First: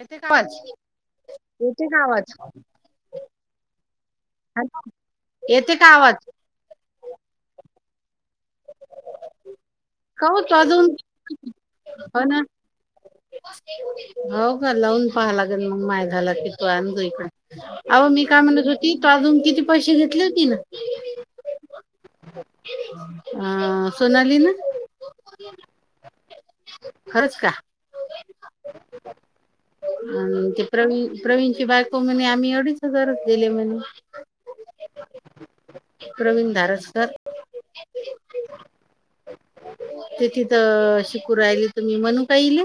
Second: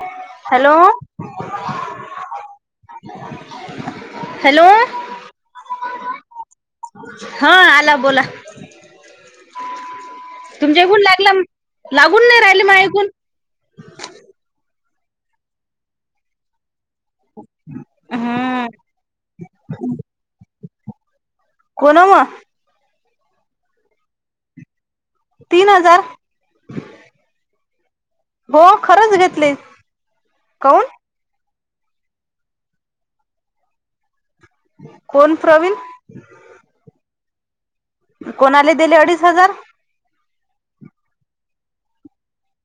येतोय का आवाज? हॅलो येतोय का आवाज? हॅलो, येतोय का आवाज? हा. आला बोला? काहून तो तुमच्या अजून इथून लागला. हो लागून नाही ना राहिले माझ्या ऐकून हो का लावून पहायला लागल. मग माय झााला की तू आण अहो, मी काय म्हणत हम्म होती? तू अजून किती पैसे घेतले होती ना. कोणावा अह सोनाली ना? तीन हजार खरंच का. हो, खरंच घेतली. आणि ते प्रवीण प्रवीण ची बायको म्हणे आम्ही अडीच हजारच दिले म्हणे. कोण प्रवीण? प्रवीण दारसकर कोणाले दिले अडीच हजार? तिथि शिकुन राहिले तुम्ही म्हणून का ईले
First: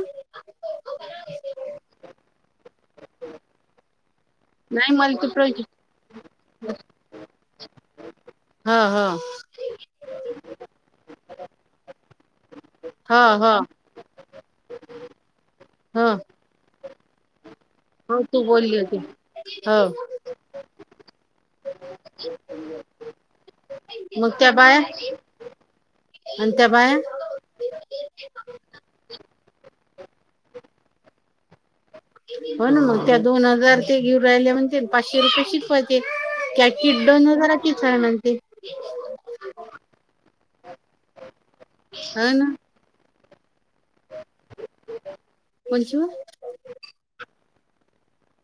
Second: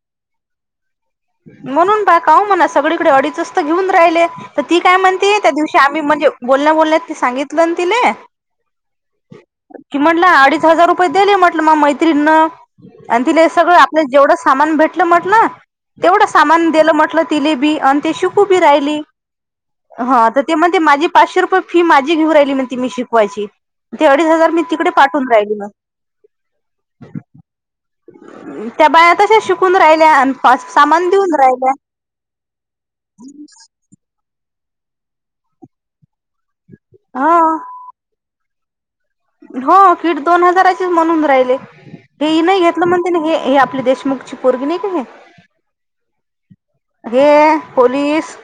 म्हणून बा कवा म्हणा सगळीकडे अडीचच तर घेऊन राहिले. तर ती नाही काय मला ते म्हणते. त्या प्रवीण दिवशी आम्ही म्हणजे बोलण्या बोलण्या ते सांगितलं ना तिले. हा हा कि म्हटलं अडीच हजार रुपये दिले. म्हंटलं म मैत्रीन न हा आणि तिला हा सगळं जेवढं सामान भेटलं म्हटलं हो तेवढं सामान दिलं म्हटलं. तिले बी आणि ते हो तू शिकूबी बोलली होती राहिली हो हा ते ते म्हणते माझी पाचशे रुपये फी माझी घेऊन राहिली म्हणते मी शिकवायची ते अडीच मग हजार त्या मी बाया तिकडे पाठवून राहिली मग, आणि त्या बाया त्या बाया तशाच शिकून राहिल्या आणि सामान देऊन राहिल्या. हो, ना मग त्या दोन हजार त्या घेऊन राहिल्या म्हणते पाचशे रुपये शिकवायचे. एक दोन व हा हजाराची हाय म्हनते. हो, दिढ दोन हजाराचीच म्हणून राहिले. हो हे ना नाही घेतलं म्हणून हे आपले देश मुख ची पोरगि नाही का. कोणची हो? हे हे पोलीस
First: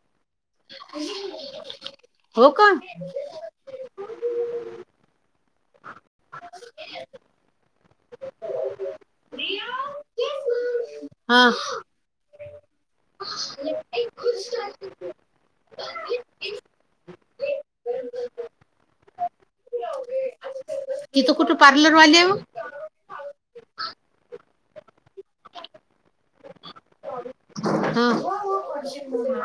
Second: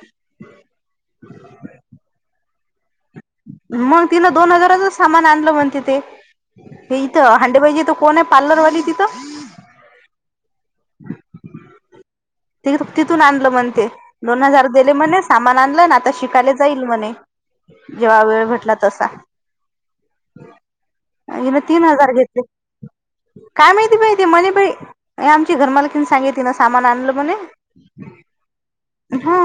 हो का, मग तिन दोन हजाराच सामान आणलं म्हणती ते हे इथं हंडेबाई च्या हीथ कोण आहे पार्लरवाली तिथं हा, ते तिथून आणलं म्हणते. दोन हजार दिले म्हणे सामान आणलं ना आता शिकायले जाईल म्हणे. जेव्हा वेळ भेटला तसा. [unintelligible] कुठं हन तीन पार्लर हजार वाली आहे हो? घेतले काय माहिती बा ते म्हणे बा आमची घरमालकीन सांगे तिं सामान आणलं. ब हा हा.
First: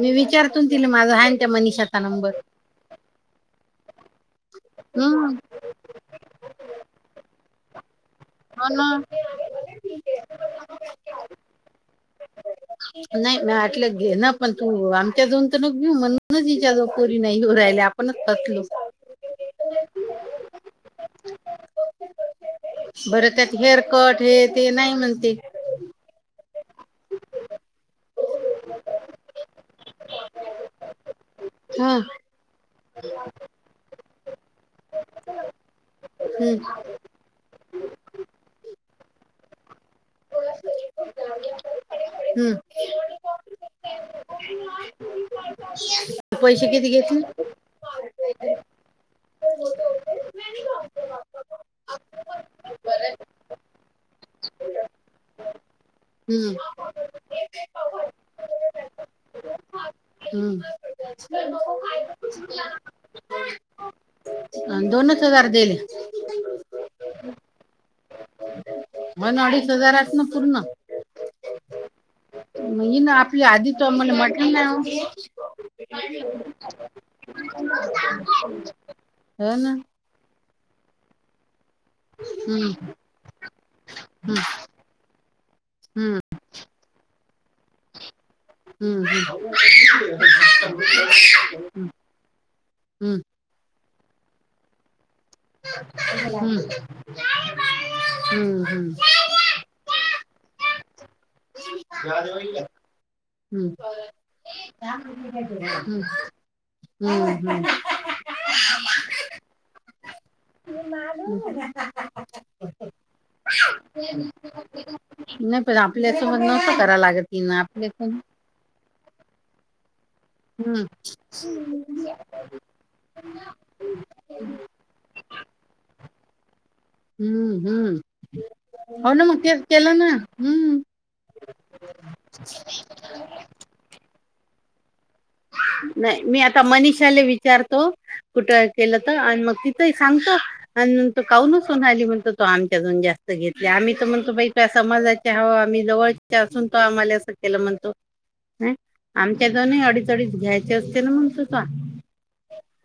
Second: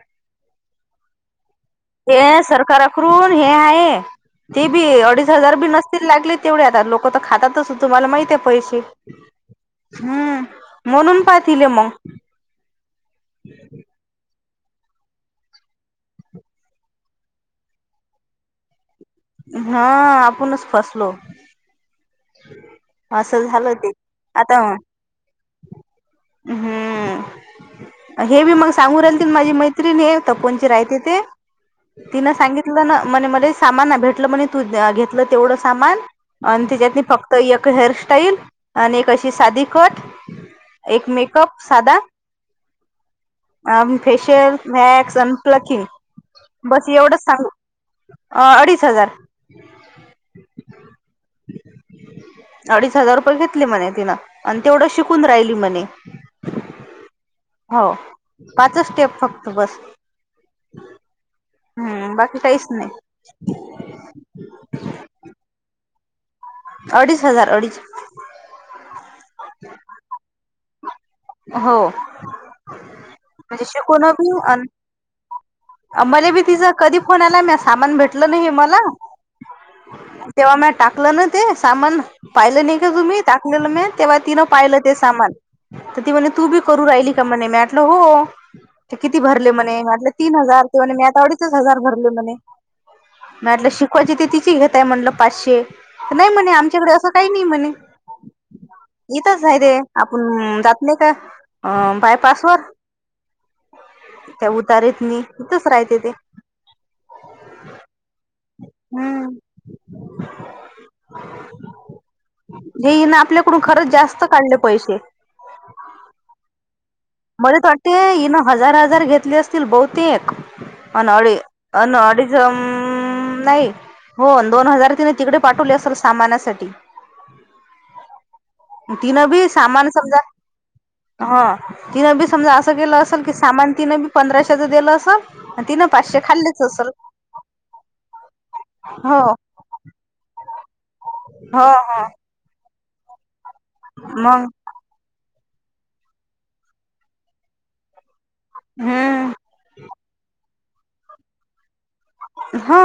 मी विचारतून तिला माझं ह त्या मनषातच. ते सरकारकडून हे आहे. ते बी अडीच हम्म हजार बी नसतील लागले तेवढे आता लोक तर खातातच तुम्हाला माहििते. हो पैसे ना हम्म म्हणून पाहतीलले मग. नाही नाही आटलं घे ना पण तू आमच्या दोन तर नग घेऊ म्हणून तिच्या ज पोरी नाहीऊ राहिले. पण काातलो. हा आपणच फसलो. हम्. बरं त्यात हेअर कट हे ते नाही म्हणते. हम्म. हे बी मग सांगून राहिलतील माझी मैत्रिणी तपोनची राहते ते. हा तिनं सांगितलं ना म्हणे मला सामान ना भेटलं म्हणे तू घेतलं तेवढं सामान. हम्म. आणि त्याच्यात फक्त एक हेअरस्टाईल आणि एक अशी साधी कट. एक मेकअप साधदा. हम्म. अ फेशियल वॅक्स अन प्लकिंग. पैसे बस किती घेतले? एवढंच सांग अ अडीच हजार. अडीच हजार रुपये घेतले म्हणे तिनं आणि तेवढं शिकून राहिली म्हणे. हम्म. हो पाचच स्टेप फक्त बस. हम् हम्म बाकी तहीच नाही. दोनच हजार दिले. अडीच हजार अडीच. पण अडीच हजारात ना पूर्ण हो. म ना आपली म्हणजे आधी त शिकून मला मट. मला बी तिचा कधी फोन आला म सामान भेटलं नाही मला. हो ना. तेव्हा म टाकलं ना ते सामान पाहिलं हम्म नाही का तुम्ही टाक लं म तेव्हा हम्म तिनं पाहिलं ते सामान. तर ती हम्म म्हणे तू बी करू राहिली का म्हणे मीटलं हो. ते किती हम्म भरले म्हणे मटले तीन हजार ते म्ह मी आता आवडीच हजार भरले म्हणे. हम्म मटलं शिकवायची ते तिची घेतताय म्हटलं. पाचशे नाही म्हणे हम्म हम्म आमच्याकडे असं काही नाही म्हणे. हम्म हम्म इथंच आहे ते आपण जात नाही का बायपास वर. त्या हम्म उतारीत नाही इथंच हम् राहते ते हम् हम्. हम्म. म ना. हे ना आपल्याकडून खरंच जास्त काढले पैसे. नाही पण आपल्याच नस कराव लागत. तिनं मध्येत आपल्या वाटते यु नो हजार हजार घेतले असतील बहुतेक. हम्म अन अनवाळी नाही हो दोन हजार त नाही तिकडे. पाठवले असेल सामानासाठी. हम्म हम्म हो ना तिनं मग बी तेच सामान केलं ना समजा हम्म हा. तिनं बी समजा असं केलं असेल की सामान तिनं बी पंधराशेचं दिलं असेल. तिनं पाचशे नाही मी आता खाल्लेच असेल मनषाला विचारतो. कुठे केलं तर हो आणि मग तिथंही सांगत आणि न हो काउनसोन हो आली म्हणत. आमच्यातून जास्त घेतले आम्ही म्हणतो मग बा. समाजाचे हवा आम्ही जवळच्या असून तो आम्हाला असं केलं म्हणतो. ह हम्म आमच्या दवनही अडीच अडीच घ्यायचे असते ना म्हण तस. हा.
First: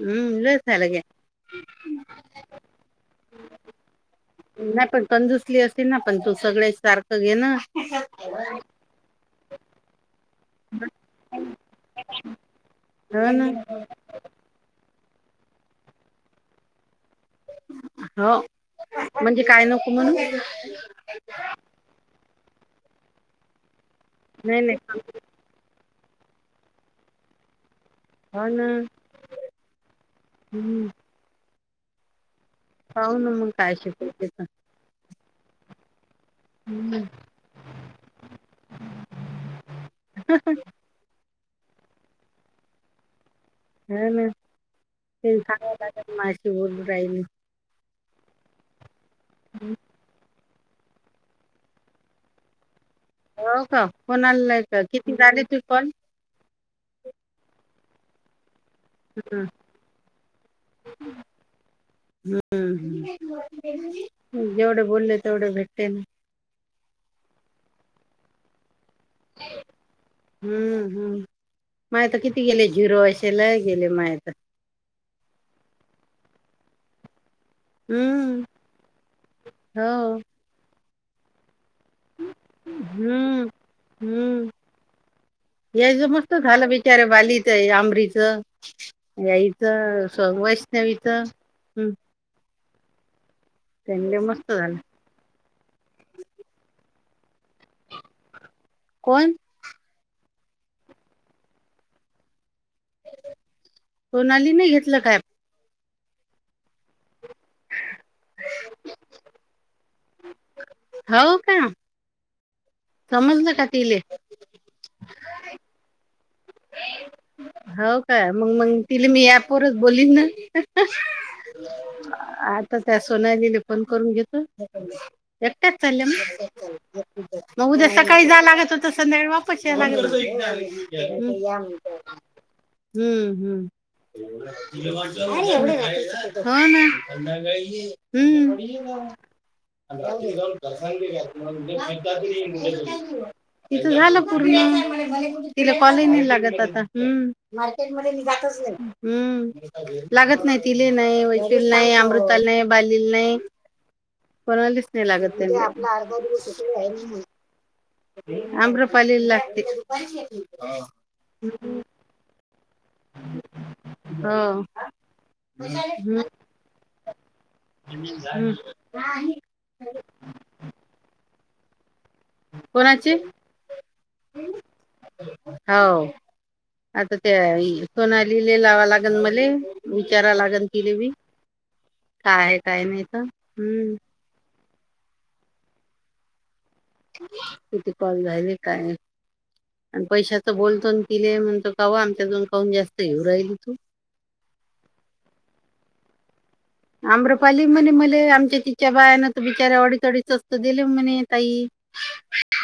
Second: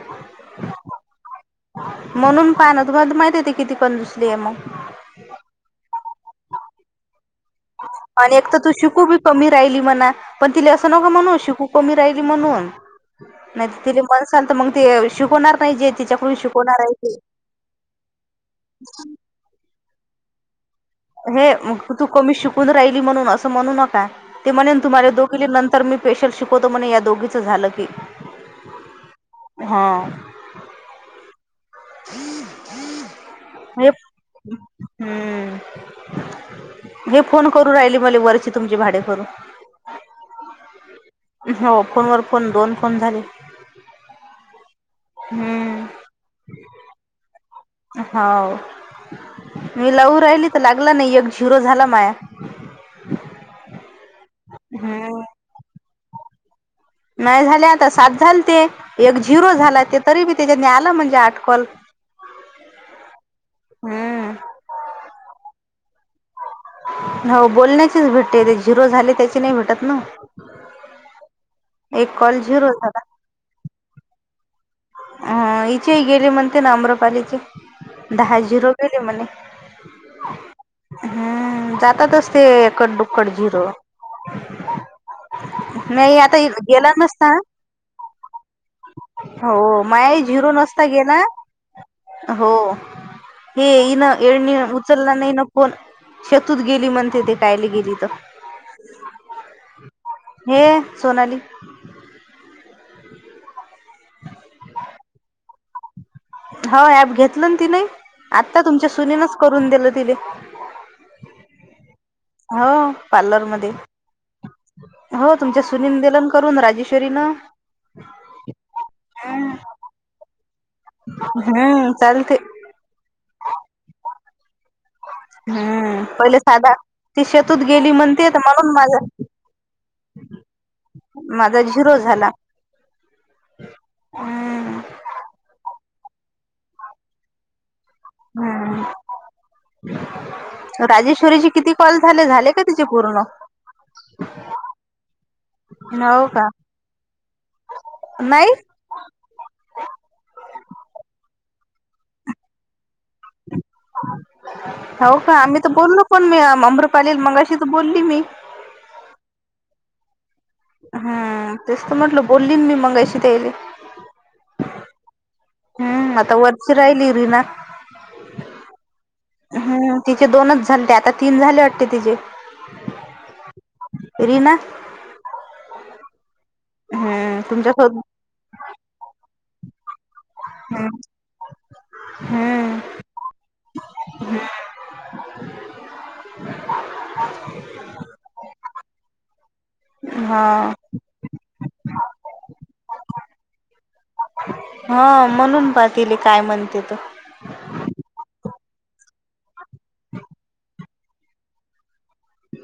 हम्म सलग म्हणून पान तुम्हा माहिती येते किती पण दुसली आहे मग नाही पण कंजुसली असे ना पण तू सगळ्या सारखं घे ना. आणि एक तर तू शिकू बी कमी राहिली म्हणा. पण तिला असं नको म्हणून शिकू कमी राहिली म्हणून हो ना नाही ति पण असल तर मग ते शिकवणार नाही जे तच्याडून शिकवणार आहे ते हो म्हणजे काय नको म्हणून हे मग तू कमी शिकून राहिली म्हणून असं म्हणू नका ते नाही म्हणेन नाही तुम्हाला दोघ. ली नंतर मी पेशल शिकवतो म्हणे या दोघीचं झालं की ह ना हा. हम्म. हम्. हो न मग काय शेत हम्म. हम्म. हे फोन करू राहिले मले वरचे तुमची भाडे करून हो फोन वर फोन दोन फोन झाले. हा ना ते झाग लाग माशीी बोलल. काई. होा मी लऊ राहिली. लागलं नाही एकग झिरो झाला माया. हो का कोणालाय का किती हम्म. झाले तू फॉल नाही झाले आता सात झाल ते एक हम्म. झिरो झाला ते तरी बी त्याच्यानी आलं म्हणजे आठकल. हम्म. हम्म जेवढे बोलले तेवढे भेटते ना. हो बोलण्याचीच भेटते ते झिरो झाले त्याची नाही भेटत ना. हम्म हम् एक मायता कॉल किती गेले झाला. झिरो असशेला गेले माय आता ह इथे गेले म्हणते ना अम्रपालीचे हम्म दहाजिरो गेले मणे हो हम् जातातच. ते एकड दुक्कड हम्म झिरो. याच नाही मस्त आता झालं गेला बिचार्या नसता बालीच आंबरीच हो याईचं. माया सग झिरो नसता वैष्णवी गेला तर हो हे इन त्यांले मस्त येडणी झालं उचलला नाही न. होण शतूत गेली म्हणते ते कायला गेली तर कोण हे सोनाली कोोणाली नाही घेतलं काय? हो ॲप घेतलं ना ति नाही आत्ता तुमच्या सुनीनच करून दिलं तिने. हो काण? हो पार्लर मध्ये तिले हो तुमच्या सुनील दिलन करून राजेश्वरीन हो का मग मग तिला मी ऍपवरच बोललीन ना. हम्म चालते. आता त्या सोनली लले पण करून घेतो. एकट्याच हम्म चालल्या पहिले साधा मग ती शेतूत मग उद्या गेली सकाळी म्हणते तर जा म्हणून लागत होत माझा संध्या बा. पक्ष. माझा झिरो झाला. हम्म हम्म हा ना हम्म अो राजेश्वरीचे किती कॉल प्र झाले झाले का तिचे पूर्ण? [inaudible] तिच झालं पूर्ण तिला कॉलेज हो नाही का लागत आता.. मार्केट मी नाही जातच नाही. लागत नाही तिले नाही वैशल नाही अमृताला नाही बाली ला नाही कोणालाच नाही हो का लागत आम्ही तर बोललो पण मी त्यांना अमृपाली मंगाशी तर बोलली मी आम्रपाली लागते. हम तेच तर म्हटल बोलली मी मंगायची त्यायली हा. हम्म आता वरची राहिली ना. आणि हम्म तिचे दोनच झालेते आता तीन झाले वाटते तिचे.. कोणाची रीना हो आता हम्म त्या तुमच्या सोब सोना लिले लावा लागन मले.. विचारा लागेल हम्म तिले बी का आहे हम्म काय नाही तर हम्म किती कॉल झाले काय आणि हा पैशाच बोलतो. तिलेय म्हणतो काव आमच्याकडून काहून जास्त येऊ राहिल तू. हा म्हणून पाहतले काय म्हणते तो. आम्रपाली म्हणे मले आमच्या तिच्या बायाना बिचार्या वडीतडी स्स्त दिले. म्हणे तई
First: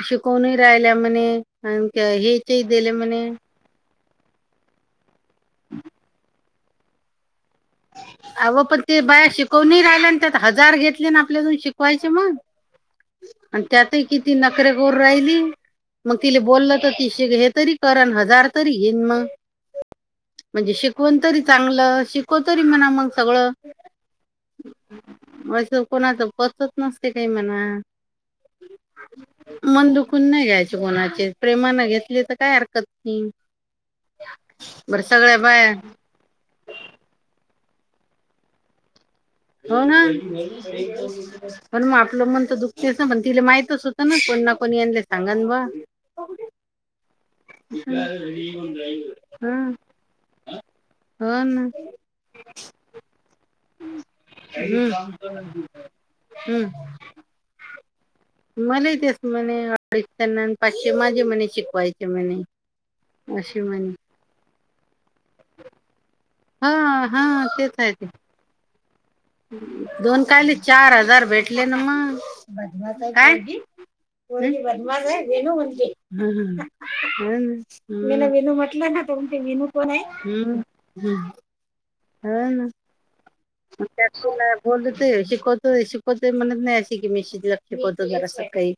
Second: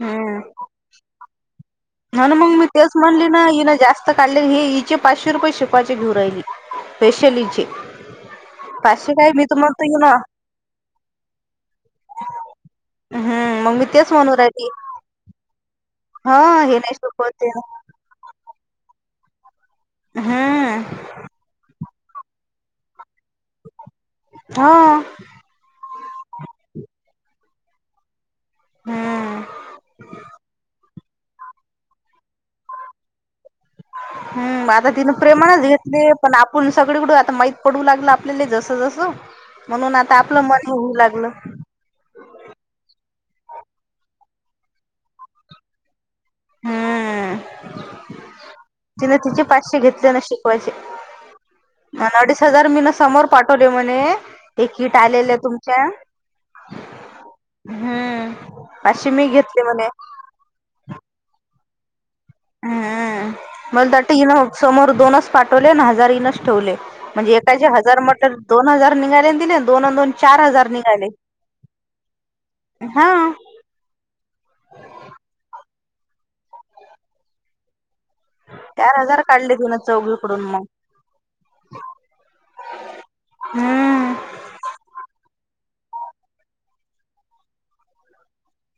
शिकवूनही राहिल्या म्हणे. ह ना मग हेचेही मी दिले तेच म्हणली म्हणे ना ह ना जास्त काढले हे इचे पाचशे रुपये शिपाचे घेऊ राहिली स्पेशल इचे. अवं पण ते बाया शिकवून राहिल्या म्हणतो त्यात हजार घेतले ना आपल्याजून शिकवायचे मग हिन हम्म आणि मग मी त्यातही तेच किती म्हणू राहिली. नकरें करू राहिली. मग हा तिला बोललं हे तर नाही तिश हे शिकवते तरी ण हजार तरी घेन म म्हणजे हम्म शिकवण तरी चांगलं श को तरी म्हणा मग सगळं हा असं कोणाच पचत नसते काही म्हणा हम्म. मन दुखून नाही घ्यायचे कोणाचे प्रेमान घेतली तर काय हरकत नाही. हम्म आता बरं तिनं सगळ्या प्रेमानच बाया घेतले. पण आपण सगळीकडं आता माहीत पडू लागलं आपल्याला जस जसं हो म्हणून ना आता आपलं मन येऊ लागलं. पण मग आपलं मन तर दुखतेस ना पण तिला माहीतच होतं ना कोणना कोणी आणले सांगन ब हा आ [unintelligible] हम् पाचशे घेतले ना शिकवायचे. हो ना अन अडीच हजार मी ना समोर पाठवले म्हणे ते कीट आलेलं आहे तुमच्या हम्म हम्म पाचशे मी घेतली म्हणे त्यांना पाचशे माझे म्हणे शिकवायचे म्हणे. हम्म अशी म्हणे मलात वाटतं ईन समोर दोनच पाठवले हजार इनच हा ठेवले हा म्हणजे एकाचे तेच आहे हजार ते मतर दोन हजार निघालेन. दोन कायले चार हजार भेटले ना मग बदमास हा है पोरगी. ह ह [inaudible] मन विनू म्हटलं चार ना हजार तुमची काढले विनू तिनं कोण आहे चौघीकडून मग ह हौना त्या हम्म. बोलत शिकवतो शिकवतोय म्हणत नाही अशी की मी शिकवतो जरासं काही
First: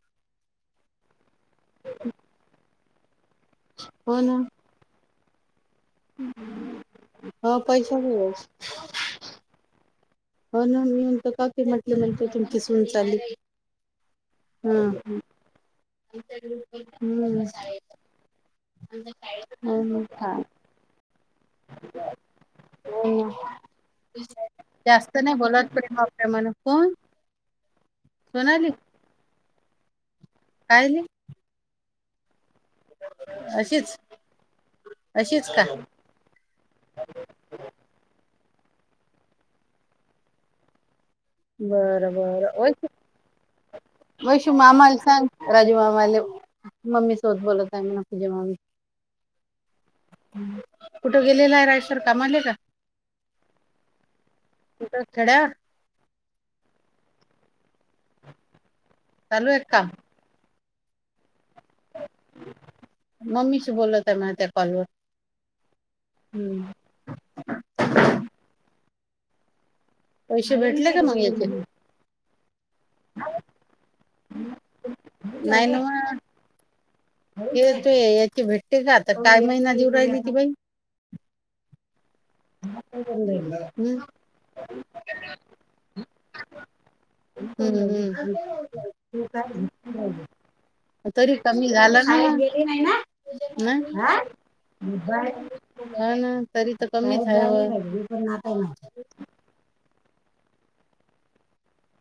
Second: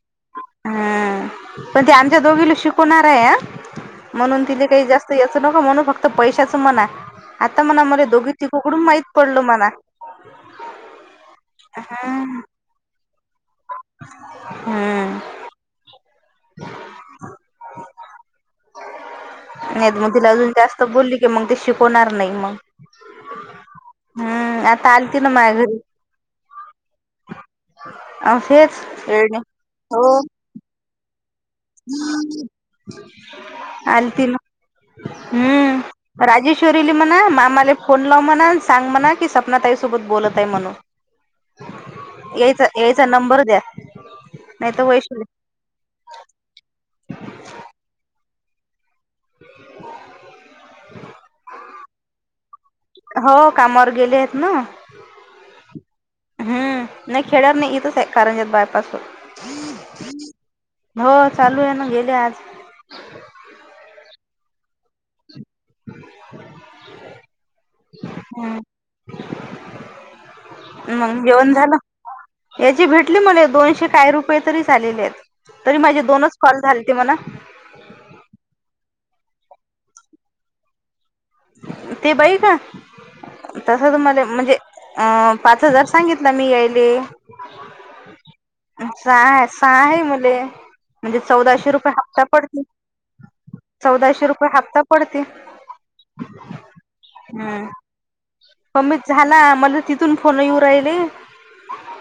हम्म पण ते आमच्या दोघीला शिकवणार आहे ह हो ना म्हणून तिथ काही जास्त याचं नको म्हणून फक्त पैशाच म्हणा हो आता म्हणा पैसा मर दोघी तिघी कडून माहीत पडल म्हणा. हो ना मी म्हणतो का की म्हटलं म्हणते तुमची सून चालली. हम्म. ह [unintelligible] तर बोलली की मग, ते शिकवणार नाही मग. हम्म, आता आलती ना माया घरी. [unintelligible] प्रमाण कोण, सोनाली असंच [unintelligible] हो. काय झाले. अशीच आलती मग अशीच का हम्. राजेश्वरीला म्हणा मामाला फोन लाव म्हणा सांग, म्हणा की सपनातााईसोबत बोलत आहे. बरं म्हणून बरं यायचा वैशू यायचा नंबर द्या वैशू नाही तर, मामाला वैशाली सांग राजू मामाले मम्मी सोबत बोलत आहे. म्हणा पूजा मामी. कुठं गेलेला आहे. राजेश्वर कामाले का, हो कामावर गेलेत ना. कुठं खेड्यावर हम्म. नाही खेड्यावर नाही इथंच आहे कारंजात बायपास वर. चालू आहे काम हो चालू आहे, ना गेले आज मम्मीशी बोलत आहे. मग त्या कॉलवर हम्म. [unintelligible] आ [unintelligible] पैसे भेटले का मग याचे. याचे भेटले मले, दोनशे काही रुपये तरी झालेलेत नाही तरी ना माझे मग दोनच कॉल झालेते म्हणा. ते तू याची भेटते का, तर काय महिना देऊ राहिली ती बाई. ती बाई का, तसंच हम्म, मले म्हणजे, अ पाच हजार सांगितला मी यायले. हम्म, हम्म. सहा आहे सहा आहे मले. तरी कमी चौदाशे रुपये झालंना, हप्ता शाळेत पडते गेली नाही ना मग चौदाशे रुपये हप्ता पडते आ नाही. हो ना, तरी तर कमीच हम्म हाय. कमीच झाला मला तिथून फोन येऊ राहिले.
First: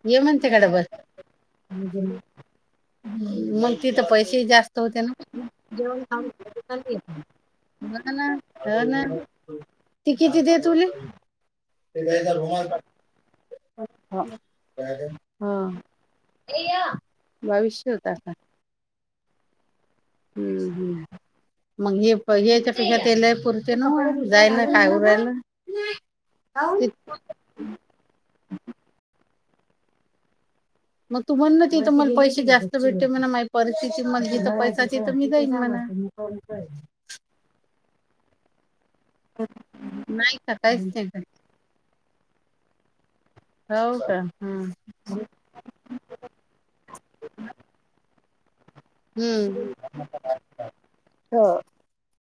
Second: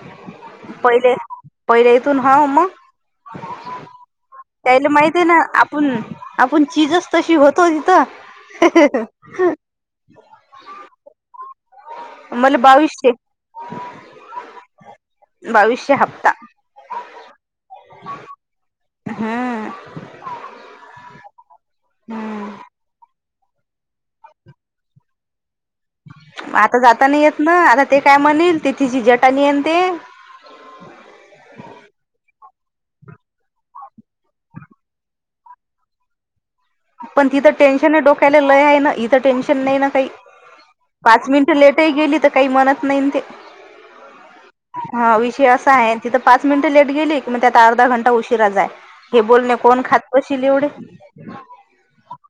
ये म्हणते काय डबल. पहिला इथून ह मग. मग तिथं पैसे जास्त त्याला होते माहित आहे ना आपूण, आपूण चीजच तशी होतं. तो हो ना हो तिथं. ना ती किती दे तुला. मला बावीसशे [unintelligible] हा, बावीसशे हप्ता बावीशे होता का, हा. हम्म हम्. मग ये हम्म याच्या पेक्षा ते लय पुर तेन्व जायला काय उरून रायल. आता जाताना येत ना, आता ते काय म्हणेल ते तिची जटानी येन ते. मग तु म्हना तिथं मला पैसे जास्त भेटते. म्हमा परिस्थिती मग तिथ पैसा तिथं, मी जैणार. पण तिथं टेन्शन आहे डोक्याला लय आहे ना, इथं टेन्शन नाही ना काही नाही का काहीच नाही पाच का मिनिटं. लेट ही गेली तर, काही म्हणत नाही ते. हो का, हम्म हा विषय असा आहे. तिथं पाच मिनिटं लेट गेली की मग म्हणत्यात अर्धा घंटा उशिरा जाय. हे बोलणे हम्म कोण खात बशील येवड.